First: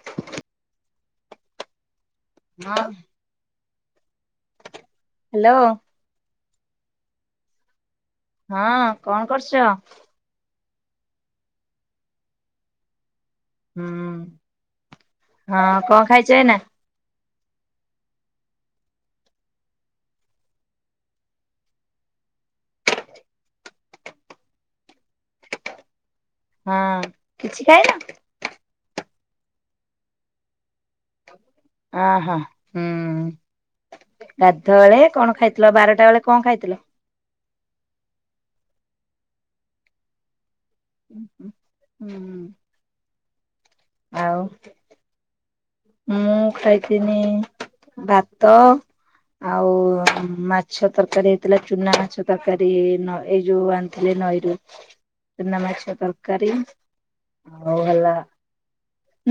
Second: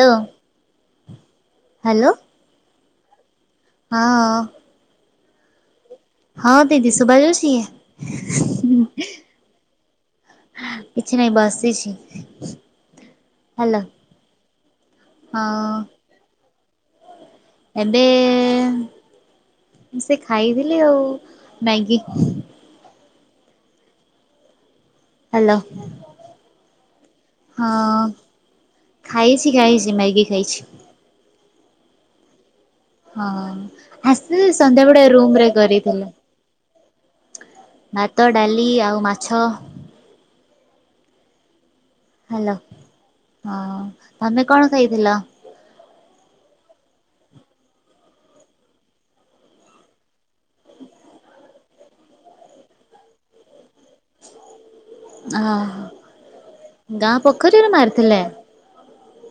ଲୋ hello. ହଁ‌। ହଁ। Hello. ହଁ ଦିଦି ଶୁଭାଯାଉଛିି‌? ହଁ କଣ କରୁଚ? କିଛି ନାହିଁ ବସିଛି। ହ୍ୟାଲୋ ହୁଁ ହଁ କଣ ଖାଇଚ ଏଇନା? ଏବେ ସେ ଖାଇଥିଲି ଆଉ ମ୍ୟାଗି। ହ୍ଯାଲୋ ହଁ କିଛି ହଁ। ଖାଇନ? ଖାଇଛି ଖାଇଛି ମ୍ୟାଗି ଖାଇଛି। ଆ ହା। ହଁ ହସିଲ୍ଲି ଗାଧୁଆଳେ ସନ୍ଧ୍ୟାବଡେ କଣ ରୁମରେ ଖାଇଥିଲ ବାରଟା କରିଥିଲେ। ବେଳେ କଣ ଖାଇଥିଲ? ଭାତ, ଡାଲି ଆଉ ମାଛ। ହୁ ହୁ ହୁଁ ହ୍ୟାଲୋ ହଁ ଆଉ ତମେ କଣ ଖାଇଥିଲ? ମୁଁ ଖାଇଥିନି ଭାତ ଆଉ ମାଛ ତରକାରି ହେଇଥିଲା ଚୁନା ମାଛ ତରକାରି ନ ଏଇ ଯୋଉ ଆନ୍ ଥିଲେ ନଈରୁ ଚୁନାମାଛ ଓହୋ ତରକାରି ଗାଁ ପୋଖରୀରେ ଆଉ ହେଲା ମାରିଥିଲେ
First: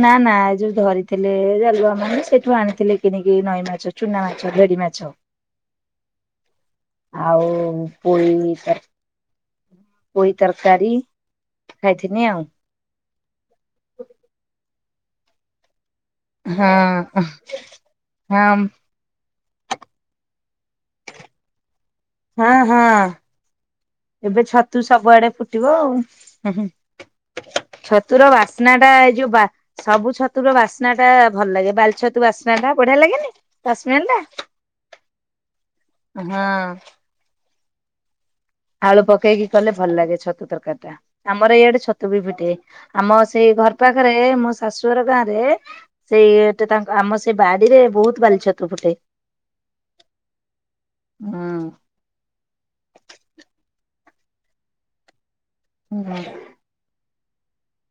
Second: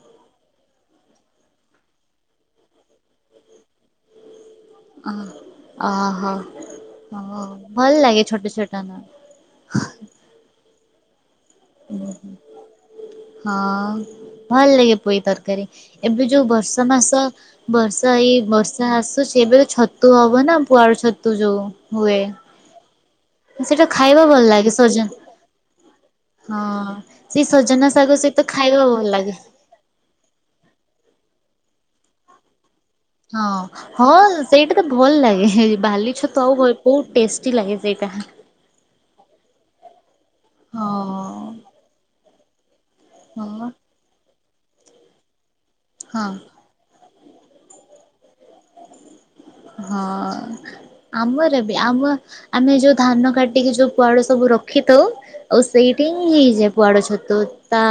ନା ନା ଏ ଯୋଉ ଧରିଥିଲେ ଜାଲୁଆମାନେ ସେଠୁ ଆଣିଥିଲେ କିଣିକି ନଈ ମାଛ ଚୁନାମାଛ ଝରି ମାଛ। ଓହୋ ଓ ଆଉ ଭଲ ଲାଗେ ଛୋଟ ପୋଇ ଛୋଟ ତର ନା ପୋଇ ତରକାରି। ଉଁହୁଁ ହଁ ଭଲ୍ ଲାଗେ ପୋଇ ତରକାରି। ଏବେ ଯୋଉ ବର୍ଷ ମାସ ହଁ ବର୍ଷା ଏଇ ହଁ ବର୍ଷା ଆସୁଚି ଏବେ ଛତ୍ ତୁ ହବନା ପୁଆଳ ଛତୁ ଯୋଉ ହୁଏ। ହଁ ହଁ। ସେଇଟା ଖାଇବା ଭଲ ଏବେ ଲାଗେ ଛତୁ ସଜ ସବୁଆଡେ ଫୁଟିବ ଆଉ ଉଁ ହୁଁ ହଁ ସେଇ ସଜନା ଶାଗ ଛତୁର ବା ସହିତ ଖାଇବା ସ୍ନାଟା ଭଲ ଏଇ ଯୋଉ ଲାଗେ। ବା ସବୁ ଛତୁର ବାସ୍ନାଟା ଭଲ୍ ଲାଗେ ବାଲ୍ ଛତୁ ବାସ୍ନାଟା ବଢିଆ ଲାଗେନି ହଁ ହଁ ବାସ୍ନାଟା? ସେଇଟା ତ ଭଲ ଲାଗେ ହେ ବାଲି ଛତୁ ଆଉ କଏ ବହୁତ୍ ଟେଷ୍ଟି ଲାଗେ ସେଇଟା। ଆଳୁ ପକେଇକି କଲେ ଭଲ ଲାଗେ ଛତୁ ତରକାରି ହଁ ଟା ଆମର ଏଇଆଡେ ଛତୁ ବି ଫିଟେ। ଆମ ସେଇ ହଁ ଘର ପାଖରେ ମୋ ଶାଶୁ ଘର ଗାଁରେ ହଁ। ସେଇ ଟି ତାଙ୍କ ଆମ ସେ ବାଡିରେ ବହୁତ୍ ବାଲି ଛତୁ ଫୁଟେ। ହଁ ଆମର ହୁଁ ବି ଆମ ଆମେ ଯୋଉ ଧାନ କାଟିକି ଯୋଉ ପୁଆଳ ସବୁ ରଖିଥାଉ ଆଉ ହୁଁ ସେଇଠି ହିଁ ଯାପ କୁଆଡ ଛତୁ ତା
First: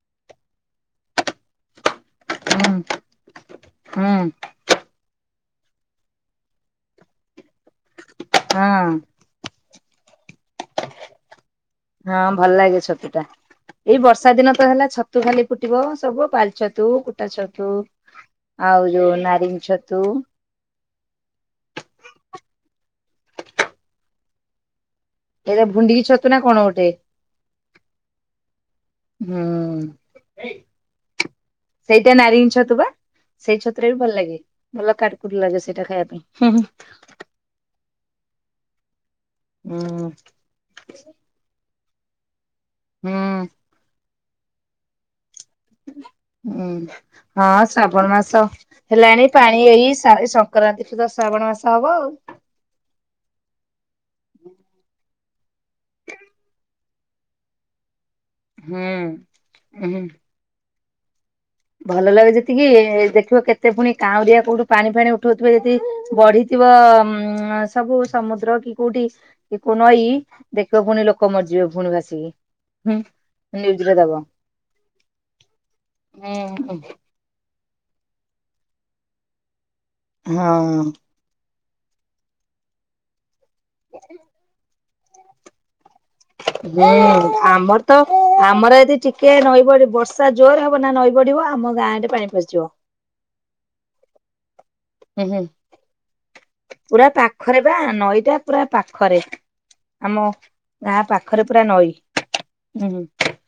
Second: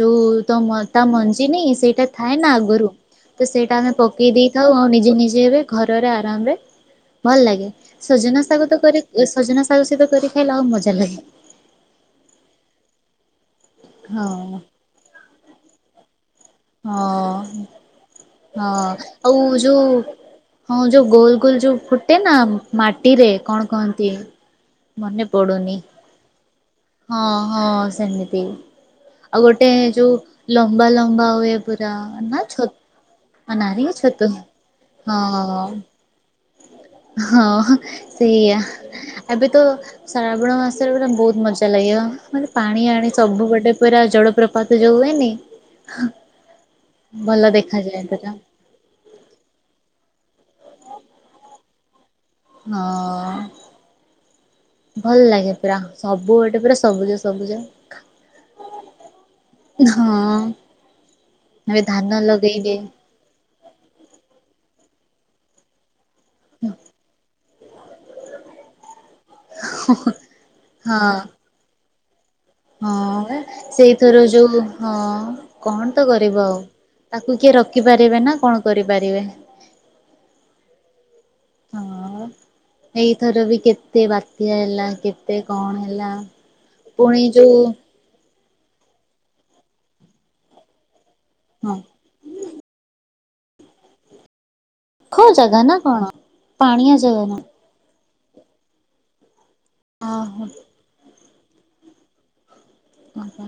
ଯୋଉ ତ ମ ତା ମଞ୍ଜିି ନାଇଁ ସେଇଟା ଥାଏ ନା ହୁଁ ଆଗରୁ ତ ସେଇଟା ଆମେ ହୁଁ। ପକେଇ ଦେଇଥାଉ ଆଉ ନିଜେ ନିଜେ ରେ ଘରର ଆରାମରେ ଭଲ ଲାଗେ ସଜନା ଶାଗ ତ ହଁ କରି ଏ ସଜନା ଶାଗ ସହିତ କରି ଖାଇଲେ ଆଉ ମଜା ଲାଗେ। ହଁ ଭଲ ଲାଗେ ଛତୁଟା ଏଇ ବର୍ଷା ଦିନ ହଁ ତ ହେଲା ଛତୁ ଖାଲି ଫୁଟିବ ସବୁ ପାଲି ଛତ୍ ତୁ କୁଟା ହଁ ଛତୁ ଆଉ ହଁ ଯୋଉ ଆଉ ନାରିଙ୍ଗ୍ ଯୋଉ ଛତୁ। ହଁ ଯୋଉ ଗୋଲ ଗୋଲ ଯୋଉ ଫୁଟେ ନା ମାଟିରେ କଣ କହନ୍ତି? ମାନେ ବ ଏଇଟା ଭୁଣ୍ଡିି କି ଛତୁ ନା କ? କଣ ଗୋଟେ ହଁ ହଁ ସେମିତି ଆଉ ହୁଁ ଗୋଟେ ଯୋଉ ଲମ୍ବା ଲମ୍ବା ହୁଏ ପୁରା ସେଇଟା ନା ନାରୀଙ୍ଗ୍ ଛ ଛତୁ ବା? ସେଇ ଛତୁଟା ନାରିଙ୍ଗି ବି ଭଲ ଛତୁ ଲାଗେ ଭଲ କାଟକୁଟ ଲାଗେ ସେଇଟା ଖାଇବା ପାଇଁ ହଁ ହଁ ଏଇଆ ଏବେ ତ ହୁଁ ଶ୍ରାବଣ ମାସରେ ପୁରା ବହୁତ ମଜ ମଜା ଲାଗିବ ମାନେ ପାଣି ଆଣି ହୁଁ ସବୁ ଗୋଟେ ପୁରା ଜଳପ୍ରପାତ ଯୋଉ ହୁଏନି? ହୁଁ ଭଲ ହଁ ଦେଖାଯାଏ ଶ୍ରାବଣ ପୁରା ମାସ। ହେଲାଣି ପାଣି ଏଇ ସା ସଂକ୍ରାନ୍ତି ସୁଧା ଶ୍ରାବଣ ମାସ ହବ ଆଉ ହ ଅ। ଭଲ ଲାଗେ ପୁରା ସବୁ ଗୋଟେ ପୁରା ସବୁଜ ସବୁଜ। ହୁଁଉ ହୁଁ ହଁ ଏବେ ଭଲ ଧାନ ଲାଗେ ଯେତିକି ଲଗେଇବେ ଦେଖିବ କେତେ ଏତେ ପୁଣି କାଉଁରିଆ କୋଉଠୁ ପାଣି ଫାଣି ଉଠୋଉଥିବେ ଯଦି ବଢିଥିବ ଉଁ ସବୁ ସମୁଦ୍ର କି କୋଉଠି ଇକୋ ନଈ ଦେଖିବ ପୁଣି ହଁ ଲୋକ ମରିଯିବେ ପୁଣି ଭାସିକି। ହୁଁ ହଁ ବା ନ୍ୟୁଜରେ ଦବ। ସେଇଥର ଯୋଉ ହଁ କଣ ତ କରିବ ହଁ ଆଉ ହୁଁ ତାକୁ କିଏ ରଖିପାରିବେ ନା କଣ କରିପାରିବେ? ହଁ। ହଁ ଏଇଥର ବି କେତେ ବାତ୍ୟା ହେଲା କେତେ କଣ ହେଲା। ହୁଁ ପୁଣି ଯୋଉ ଆମର ତ ଆମର ଏଦି ଟିକିଏ ନଈବଢି ବର୍ଷା ଜୋର ହବ ନା ନଈ। ବଢିବ ଆମ ହଁ ଗାଁରେ ପାଣି ପଶିଯିବ। ହୁଁ ଖୋ ହୁଁ ଜାଗା ନା କଣ? ପାଣିଆ ଜାଗା ନା ପାଖରେ ପୁରା ନଈଟା ପୁରା ପାଖରେ ଆମ ଓହୋ ଗାଁ ପାଖରେ ପୁରା ନଈ। ହୁଁ ଓହୋ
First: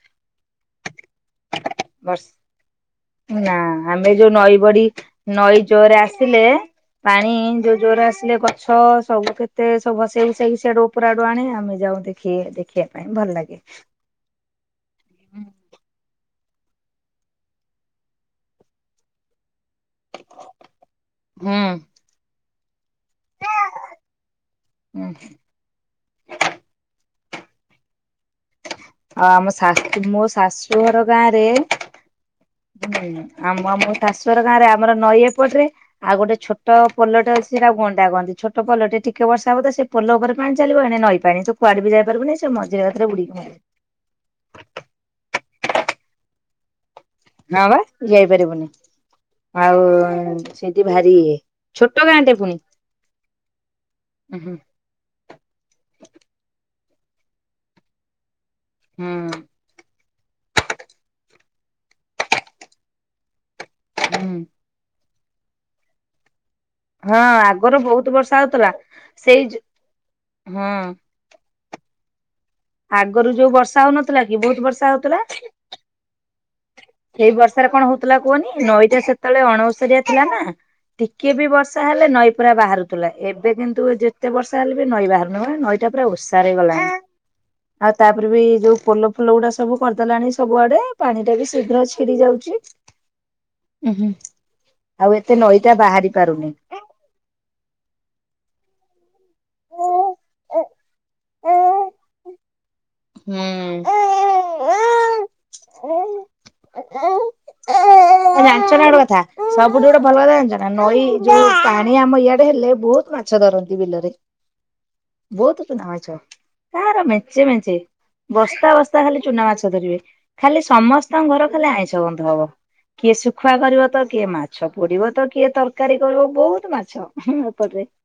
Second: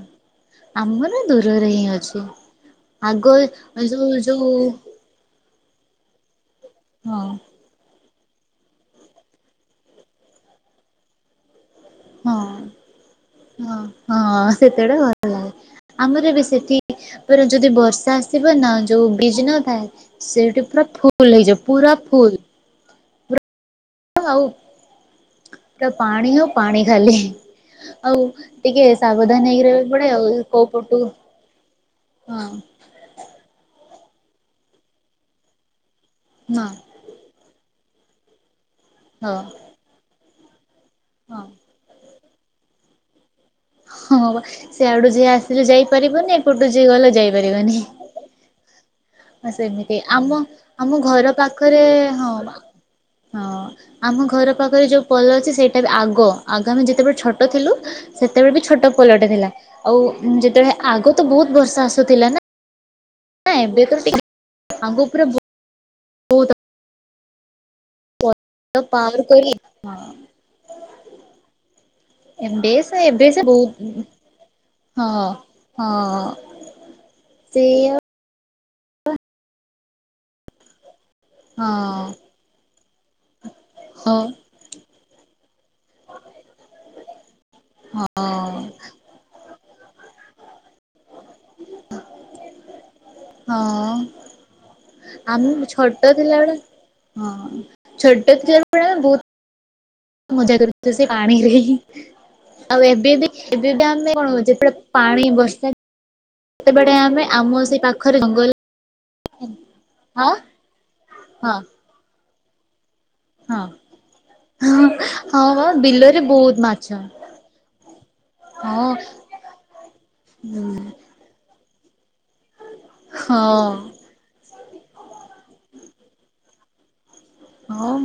ଆମର ଦୂରରେ ହିଁ। ବର୍ଷ ଆଗ ନା ଏ ଆମେ ଯୋଉ ଯୋଉ ନଈ ବଡି ନଈ ଜୋରରେ ଆସିଲେ। ହଁ ପାଣି ଯୋଉ ଜୋରରେ ଆସିଲେକ ଛ ସବୁ କେତେ ସବୁ ସେଆଡୁ ଉପର ଆଡୁ ଆଣେ ଆମେ ଯାଉଚୁ। ଦେଖି ହଁ। ଦେଖିବା ପାଇଁ ଭଲ ଲାଗେ। ହଁ ହଁ ସେତେବେଳେ ଭଲ ଲାଗେ। ଆମର ବି ସେଠିପ ଯଦି ବର୍ଷା ଆସିଥିବ ନା ଯୋଉ ବ୍ରିଜ ନଥାଏ ସେଇଠି ପୁରା ଫୁଲ୍ ହୁଁ ହେଇଯିବ ପୁରା ଫୁଲ୍। ଆଉ ହୁଁ ପାଣି ହ ପାଣି ଖାଲି ଆଉ ଟିକିଏ ଆଉ ସାବଧାନ ଆମ ହେଇକି ରହିବାକୁ ଶାଶୁ ପଡେ ମୋ ଆଉ କୋଉ ଶାଶୁଘର ପଟୁ ହଁ। ହୁଁ ଆମମୋଶାଶୁଘର ଗାଁ ରେ ଆମର ନଈ ଏପଟରେ ଆଉ ଗୋଟେ ହଁ ଛୋଟ ପୋଲଟେଅଛି ସେଟା କୁଗଣ୍ଡା କହନ୍ତି। ଛୋଟୋ ପୋଲୋଟେ ହଁ ଟିକିଏବର୍ଷା ହବ ସେ ପୋଲ ଉପରେ ପାଣି ଚାଲିବ। ଏଣେ ନଈ ପାଣି ହଁ ସେ କୁଆଡେ ବି ଯାଇପାରିବୁନି ସେ ମଝିରାତ୍ରିରେ ବୁଡିକି ଥାଏ। ହଁ ସିଆଡୁ ଯିଏ ଆସିଲେ ଯାଇପାରିବନି ଏପଟୁ ଯିଏ ଗଲେ ଯାଇ ନାଁ ବା ଯାଇପାରିବୁନି। ହଁ ଆଉ ସେମିତି ଆମ ସେଠି ଆମ ଭାରି ଘର ଇଏ ପାଖରେ ଛୋଟ ହଁ। ଗାଁଟେ ପୁଣି। ହଁ ଆମ ଘର ହୁଁ ପାଖରେ ଯୋଉ ପୋଲ ଅଛି ସେଇଟା ବି ଆଗ। ଆଗ ଆମେ ଯେତେବେଳେ ଛୋଟ ଥିଲୁ ସେତେବେଳେ ବି ଛୋଟ ପୋଲଟେ ହୁଁ ଥିଲା। ଆଉ ଯେତେବେଳେ ଆଗ ତ ବହୁତ ବର୍ଷା ଆସୁଥିଲା ନା? ନାଁ ଏବେତ ଟିକିଏ। ଆଗପୂରା ବହୁ ହଁ ଆଗରୁ ବହୁତ୍ ବର୍ଷା ହୋଉଥିଲା। ବହୁତ ପାୱାର କରି ସେଇଜୁ ହଁ ହଁ। ଏବେ ସେ ଏବେ ଆଗରୁ ସେ ଯୋଉ ବର୍ଷା ବହୁତ ହୋଉନଥିଲା କି? ବହୁତ ବର୍ଷା ହୋଉଥିଲା। ହଁ ହଁ। ହେଇ ବର୍ଷାରେ କଣ ସେଇଆ ହୋଉଥିଲା କୁହନି ନଈଟା ସେତେବେଳେ ଅଣ ଓସାରିଆ ଥିଲା ନା ଟିକିଏ ବି ବର୍ଷା ହଁ ହେଲେ ନଈ ପୁରା ବାହାରୁଥିଲା। ଏବେ କିନ୍ତୁ ଯେତେ ହଁ ବର୍ଷ ବର୍ଷା ହେଲେ ବି ନଈ ବାହାରୁନି। ନଈଟା ପୁରା ଓଷାର ହେଇଗଲାଣି। ଆଉ ତାପରେ ବି ହଁ ଯୋଉ ପୋଲ ପୋଲଗୁଡା ସବୁ କରିଦେଲାଣି ସବୁଆଡେ। ପାଣି ଟା ବି ଶୀଘ୍ର ଛିଡି ଯାଉଚି। ହଁ ଉହୁଁ। ଆଉ ଏତେ ଆମେ ନଈଟା ଛୋଟ ବାହାରି ପାରୁନି। ଥିଲାବେଳେ ହଁ ଛୋଟ ଥିଲା ବେଳେ ବହୁତ ହୁଁ। ମଜା କରୁଥିଲୁ ସେ ପାଣିରେ ହିଁ ଆଉ ଏବେ ବି ଏବେ ବା ଆମର ଯେବେ ପାଣି ବର୍ଷା ସେତେବେଳେ ଆମେ ଆମ ସେଇ ପାଖରେ ଜଙ୍ଗଲ ଜାଣିଚ ନା ଗୋଟେ କଥା ସବୁଠୁ ଗୋଟେ ଭଲ ହଁ ଜାଗା ଜାଣିଚ ନା ନଈ ଯୋଉ ହଁ କା ହେ ଆମ ଇଆଡେ ହେଲେ ବହୁତ ମାଛ ହଁ। ଧରନ୍ତି। ବିଲରେ ହଁ ହଁ ବା ବହୁତ ଚୁନ ମାଛ ବିଲରେ ବହୁତ ମାଛ ୟାରେ ମେଞ୍ଚେ ମେଞ୍ଚେ ବସ୍ତା ହଁ। -ବସ୍ତା ଖାଲି ଚୁନା ମାଛ ଧରିବେ। ଖାଲି ହୁଁ ସମସ୍ତଙ୍କ ଘର ଖାଲି ଆଇଁଷ ଗନ୍ଧ ହବ। କିଏ ହଁ ଶୁଖୁଆ କରିବ ତ କିଏ ମାଛ ପୋଡିବ ତ କିଏ ତରକାରୀ କରିବ ବହୁତ ମାଛ ହୁଁ ହଁ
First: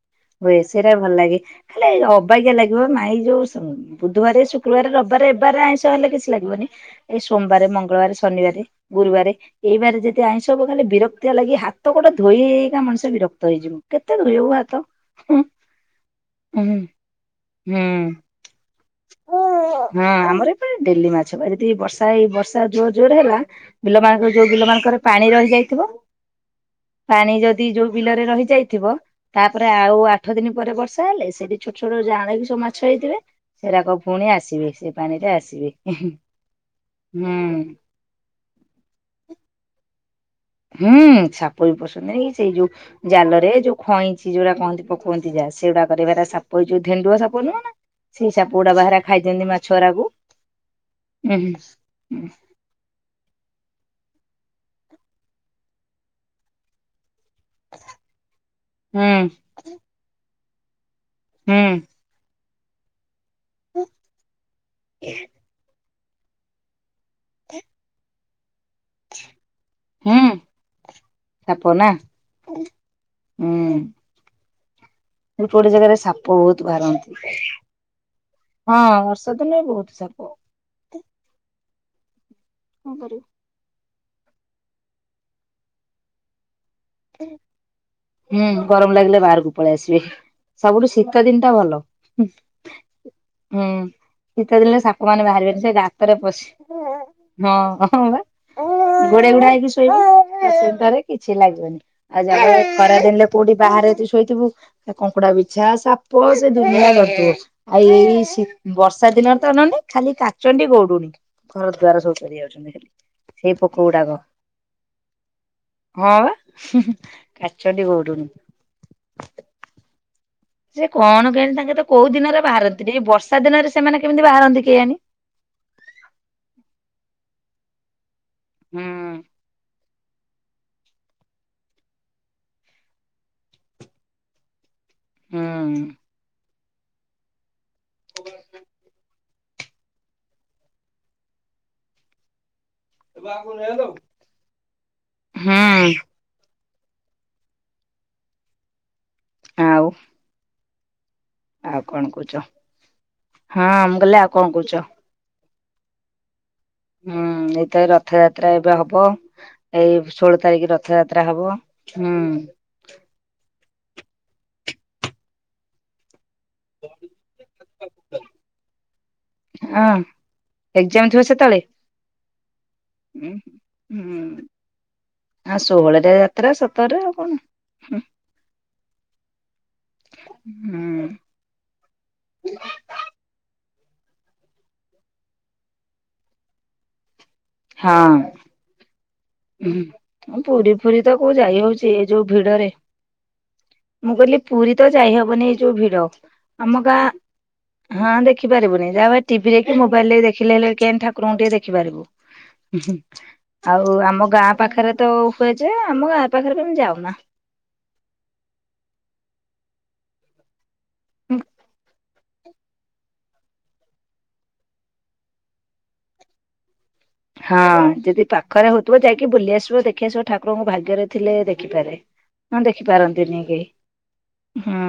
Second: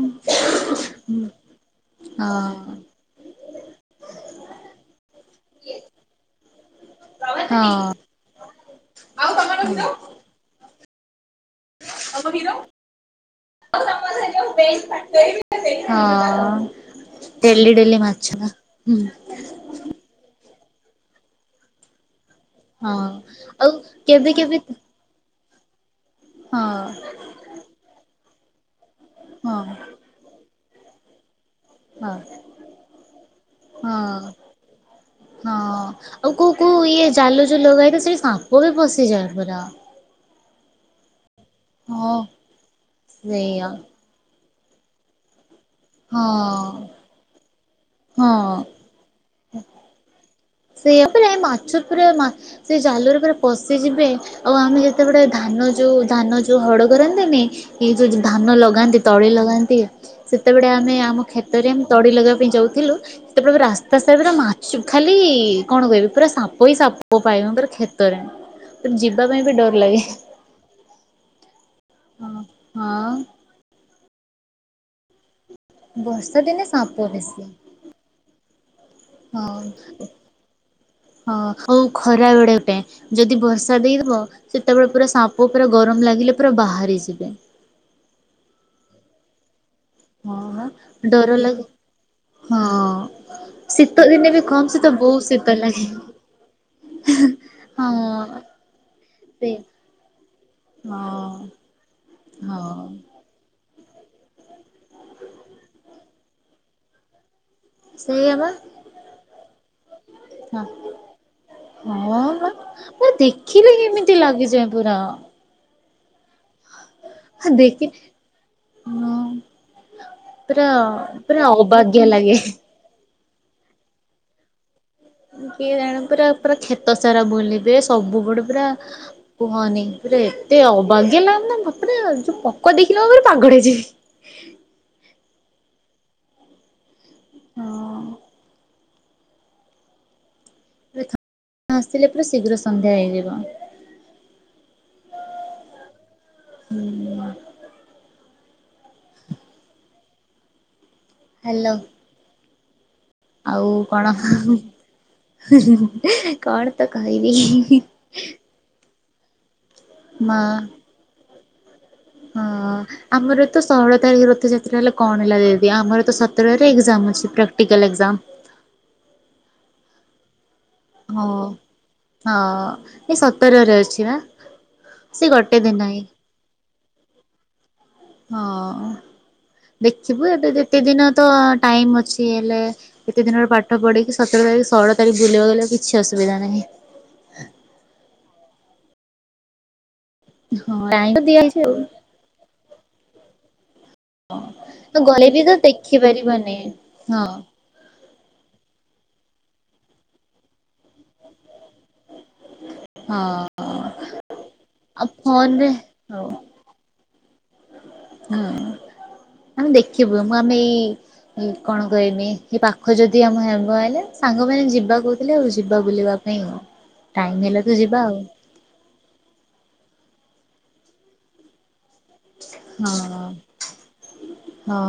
ହୁଏ ସେଇଟା ଭଲ ହୁଁ ଲାଗେ ଖାଲି ଅବାଗିଆ ହଁ। ଲାଗିବ ନାଇ [unintelligible] ବୁଧବାରେ, ଶୁକ୍ରବାରେ, ରବିବାରେ ଏବାରରେ ଆଇଁଷ ହେଲେ କିଛି ଲାଗିବନି। ଏଇ ସୋମବାରେ, ହଁ। ମଙ୍ଗଳବାରେ, ଶନିବାରେ, ଗୁରୁବାରେ, ଏଇ ହଁ ବାର ଯଦି ଆଇଁଷ ହବ ଖାଲି ବିରକ୍ତିଆ ଲାଗି ହାତ ହାତ ଗୋଡ଼ ଧୋଇ ହେଇ ହେଇକା ମଣିଷ ବିରକ୍ତ ହେଇଯିବ। କେତେ ଧୋଇବ ହାତ ଡେଲି ଡେଲି ମାଛ ନା ହୁଁ ହୁଁ ହଁ ଆମର ପା ଏ ଡେଲି ମାଛ ଧରିବେ ଏ ବର୍ଷା ତ ଏଇ ବର୍ଷା ଜୋର ହଁ ଜୋରେ ହେଲା ଆଉ ବିଲ ମାନଙ୍କରେ କେବେ ଯୋଉ କେବେ ବିଲ ମାନଙ୍କରେ ପାଣି ରହିଯାଇଥିବ ତା ହଁ ପାଣି ଯଦି ଯୋଉ ବିଲରେ ରହି ଯାଇଥିବ। ହଁ ତାପରେ ଆଉ ଆ ଆଠ ଦିନ ପରେ ବର୍ଷା ହେଲେ ସେଇଠି ଛୋଟ ଛୋଟ ହଁ ଯାଆଁଳ ବି ସବୁ ମାଛ ହେଇଥିବେ ସେରାକ ପୁଣି ହଁ ଆସିବେ ସେ ପାଣିରେ ହଁ ଆସିବେ ଆଉ କୋଉ କୋଉ ଇଏ ହୁଁ ଜାଲୁ [unintelligible] କେବେ ପଶିଯାଏ ପୁରା ହୁଁ ସାପ ବି ହଁ ପସନ୍ତି ସେଇ ଯୋଉ ଜାଲରେ ସେଇଆ ଯୋଉ ଖଇଁ ସେ ଯୋଉଟା କହନ୍ତି ପକୁନ୍ତି ଯା ସେଗୁଡା ର ସାପ ହଁ ହେଉଛି ଢେଣ୍ଡୁଆ ସାପ ନୁହଁ ନା ସେଇ ହଁ। ସାପଗୁଡା ବାହାରେ ଖାଇ ଦିଅନ୍ତି ମାଛଗୁରା କୁ [unintelligible] ସେ ଜାଲରେ ପୁରା ପଶିଯିବେ ଆଉ ଆମେ ଯେତେବେଳେ ଧାନ ଯେଉଁ ଧାନ ଯୋଉ ହଡ଼ କରନ୍ତିନି ଏ ଯୋଉ ଧାନ ଲଗାନ୍ତି। ହୁଁ ତଳି ଲଗାନ୍ତି ସେତେବେଳେ ଆମେ ଆମ ହୁଁ କ୍ଷେତରେ ଆମେ ତଡି ଲଗେଇବା ପାଇଁ ଯାଉଥିଲୁ। ସେତେବେଳେ ରାସ୍ତା ସାରା ମାଛ ଖାଲି। କଣ କହିବି ପୁରା ସାପ ହିଁ ସାପ ପାଏ। ପୁରା କ୍ଷେତରେ ପୁର ଯିବା ପାଇଁ ବି ଡର ଲାଗେ। ହୁଁ ସାପ ନା। ହଁ- ହଁ। ଉଁ ଗୋଟେ -ଗୋଟେ ଜାଗାରେ ସାପ ବର୍ଷା ଦିନେ ବହୁତ ସାପ ବାହାରନ୍ତି। ବେଶୀ ହଁ। ହଁ ବର୍ଷା ଦିନେ ବହୁତ ସାପ। ହଁ ହଉ ଖରା ବେଳ ପାଇଁ କଣ କରିବ ଯଦି ବର୍ଷା ଦେଇଦବ ସେତେବେଳେ ପୁରା ସାପ ପୁରା ଗରମ ଲାଗିଲେ ପୁରା ବାହାରିଆସିବ। ହୁଁ ଗରମ ଲାଗିଲା ବାହାରକୁ ପଳେଇ ଆସିବେ ହଁ ବା ସବୁଠୁ ଶୀତ ଡର ଦିନ ଟା ଲାଗେ ଭଲ। ହୁଁ ହଁ ଦିନେ ବି ଶୀତ କମ୍ ଦିନରେ ଶୀତ ସାପ ବହୁତ ମାନେ ଶୀତ ବାହାରିବେନି ସେ ଲାଗେ। ଗାତରେ ପଶି ହୁଁ ହଁ [inaudible] ଘୋଡେଇ ଘୋଡା ସେ ହେଇକି ଶୋଇବ। ଶୀତରେ ହଁ କିଛି ଲାଗିବନି। ଆଉ ଯାଇକି ହଁ ଖରାଦିନେ କୋଉଠି ବାହାରେ ତୁ ଶୋଇଥିବୁ କଙ୍କଡା ବିଛା, ସାପ, ସେ ଦୁନିଆ ବାହାରିବେ ଆଉ ଇଏ ସେଇଆ ସି ବା ବର୍ଷା ଦିନରେ ତ ଅନାନି ଖାଲି କାଚଣ୍ଡି ଗଉଡ଼ୁଣୀ। ଘର ଦୁଆର ହଁ ସବୁ ହଁ ଚଢି ବା ଯାଉଛନ୍ତି। ପୁରା ସେଇ ଦେଖିଲେ ପୋକ କେମିତି ଗୁଡାକ। ଲାଗିଯାଏ ପୁରା ହଁ ବା ହୁଁ -ହୁଁ ହଁ ଦେଖି କାଚଣ୍ଡି ଗଉଡ଼ୁଣୀ। ହଁ ପୁରା ସେ କଣ ପୁରା କେଜାଣି ତାଙ୍କ ତ ଅବାଗ୍ୟା କୋଉ ଲାଗେ। ଦିନରେ ବାହାରନ୍ତିନି। ଏ ବର୍ଷା ଦିନରେ ସେମାନେ କେମିତି ବାହାରନ୍ତି କେଜାଣି। କିଏ ଜାଣ ପୁରା ପୁରା କ୍ଷେତ ସାରା ବୁଲିବେ ସବୁ ପଡ ପୁରା। ହୁଁ କୁହନି ପୁରା ଏତେ ଅବାଗିଆଲାଗୁଚିନା ସତରେ ଯୋଉ ପୋକ ଦେଖିଲେ ପୁରା ପାଗଳ ହେଇ ଯିବି। ହୁଁ। ହଁ। ହ ଆସିଲେ ପୁରା ଶୀଘ୍ର। ସନ୍ଧ୍ୟା ହେଇଯିବ ହୁଁ। [inaudible] ଆଉ। ହ୍ୟାଲୋ ଆଉ କଣ କହୁଚ ହଁ ମୁଁ କହିଲି ଆଉ କଣ କହୁଚ? କଣ। ତ ହୁଁ କହିବି ଏଇଥ ଏ ରଥଯାତ୍ରା ଏବେ ହବ ଏଇ ମା ଷୋଳ ତାରିକି ରଥଯାତ୍ରା ହବ। ହୁଁ। ହଁ ଆମର ତ ଷୋହଳ ତାରିଖ ରଥଯାତ୍ରା ହେଲା କଣ ହେଲା ଯେଦି ଆମର ତ ସତରରେ ଏକେଜାମ୍ ଅଛି ପ୍ରାକ୍ଟିକାଲ ଏକେଜାମ୍। ହଁ। ଏକ୍ଜାମ ଥିବ ହଁ ସେତେବେଳେ? ହଁ ଏଇ ହୁଁ ସତରରେ ଅଛି ପା। ସେ ଗୋଟେ ଦିନ। ବଳଦେବ ଯାତ୍ରା ସତରରେ ଆଉ କଣ। ହଁ ଦେଖିବୁ ଏବେ ଯେତେ ଦିନ ତ ଟାଇମ୍ ଅଛି ହେଲେ। ଏତେ ଦିନରେ ପାଠ ପଢିକି ସତର ତାରିଖ ଷୋଳତାରିଖ ବୁଲିବାକୁ ଗଲେ ଆଉ କିଛି ଅସୁବିଧା ନାହିଁ। ହଁ। ହୁଁ ପୁରୀ ହଁ ଫୁରୀ ଟାଇମ୍ ତ କୋଉ ଦିଆହେଇଛି ଯାଇ ଆଉ ହୋଉଚି ଏଇ ଯୋଉ ଭିଡରେ। ମୁଁ କହିଲି ପୁରୀ ତ ଗଲେ ବି ଯାଇହବନେହିଁ ତ ଏଇ ଯୋଉ ଦେଖି ଭିଡ ପାରିବାନି। ଆମ ଗାଁ ହଁ ହଁ ଦେଖି ପାରିବୁନେହିଁ ଯାହାହୋଉ ଟିଭିଦେଖି ମୋବାଇଲେ ଦେଖିଲେ ହେଲେ କୋଇଆଣି ଠା ଠାରଙ୍କୁ ଟିକେ ଦେଖି ପାରିବୁ। ହଁ ଆଉ ଆମ ଗାଁ ପାଖରେ ଆଉ ତ ହୁଏ ଫୋନରେ ଯେ ଆମ ହଉ ଗାଁ ପାଖରେ କେବେ ଯାଉନା। ହଁ ଆମେ ଦେଖିବୁ ମୁଁ ଆମେ ଏଇ କଣ କହିନି। ଏ ପାଖ ଯଦି ଆମ ହେବ ହେଲେ ସାଙ୍ଗମାନେ ଯିବା କହୁଥିଲେ ଆଉ ଯିବା ବୁଲିବା ପାଇଁ ଆଉ। ଟାଇମ୍ ହେଲା ଠୁ ଯିବା ଆଉ। ଖରା ହୋଉଥୁବ ଯାଇକି ବୁଲି ଆସିବ ଦେଖି ଆସିବ ଠାକୁରଙ୍କୁ ଭାଗ୍ୟରେ ଥିଲେ ଦେଖିପାରେ। ନଁ ଦେଖି ହଁ। ପାରନ୍ତିନେଇ କେଇ ହଁ।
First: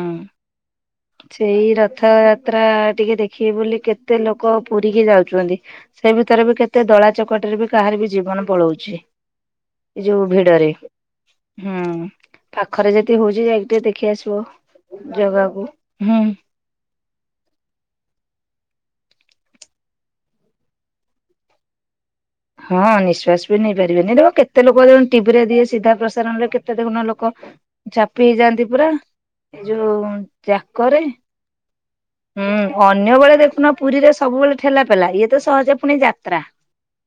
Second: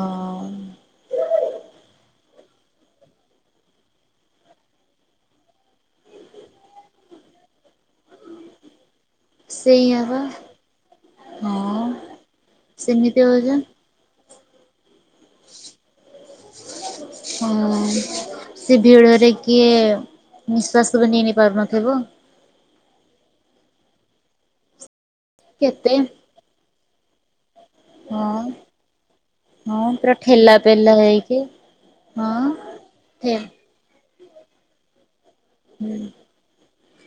ସେଇ ରଥଯାତ୍ରା ଟିକେ ଦେଖିବେ ବୋଲି କେତେ ଲୋକ ପୁରୀକି ଯାଉଚୁନ୍ତି। ସେଇ ଭିତରେ ବି କେତେ ଦଳା ଚକଟରେ ବି କାହାର ବି ଜୀବନ ପଳଉଛି। ସେଇଆ ଏଇ ବା। ଯୋଉ ଭିଡରେ। ହଁ ହୁଁ ପାଖରେ ଯଦି ସେମିତି ହୋଉଚି ହଉଚି। ଯାଇକି ଟିକେ ଦେଖି ଆସିବ ଆଉ। ଜାଗାକୁ ହୁଁ। ହଁ ସେ ଭିଡରେ କିଏ। ନିଶ୍ୱାସ ବି ନେଇ ନେଇ ପାରୁନଥିବ। ହଁ ନିଶ୍ୱସ ବି ନେଇପାରିବେନେହିଁ ହେଟିପା କେତେ ଲୋକ ଟିଭି ରେ ଦିଏ ସିଧା କେତେ ପ୍ରସାରଣରେ କେତ କେତ ଦେଖୁନ ଲୋକ ଚାପି ହଁ ହେଇଯାଆନ୍ତି ପୁରା ଏଇ ହଁ ଯୋଉ ପୁରା ଠେଲା ପେଲା ଚାକରେ। ହେଇକି ହଁ ହୁଁ ଅନ୍ୟ ଠେ ବେଳେ ଦେଖୁନ ପୁରୀରେ ସବୁବେଳେ ଠେଲା ପେଲା ଇଏ ଏତେ ସହଜେ ପୁଣି ଯାତ୍ରା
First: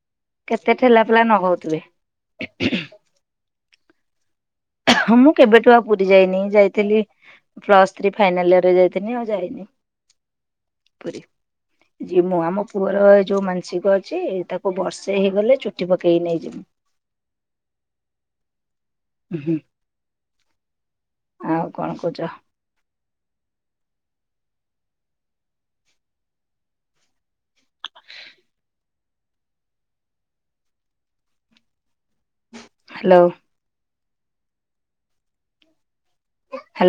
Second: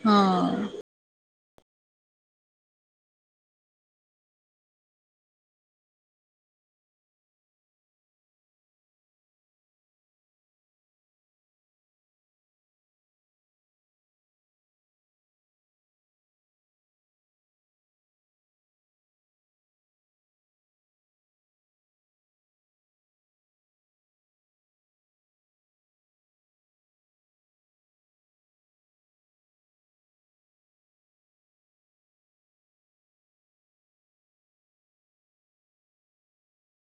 ହଁ। କେତେ ଠେଲା ପଲା ନଗଉଥିବେ। ହଁ ମୁଁ କେବେଠୁ ଆଉ ପୁରୀ ଯାଇନି ଯାଇଥିଲି ପ୍ଲସ୍ ଥ୍ରୀ ଫାଇନାଲ ଇୟରେ ଯାଇଥିନି ଆଉ ଯାଇନେହିଁ ପୁରୀ। ହ ଯିମୁୁ ଆମ ପୁଅର ଯୋଉ ମାନସିକ ଅଛି ତାକୁ ବର୍ଷେ ହେଇଗଲେ ଚୁଟି ପକେଇ ନେଇ ଯମୁ। ହୁଁ ହୁଁ। ଆଉ କଣ କହୁଛ? ହ୍ୟାଲୋ। ହ୍ୟାଲୋ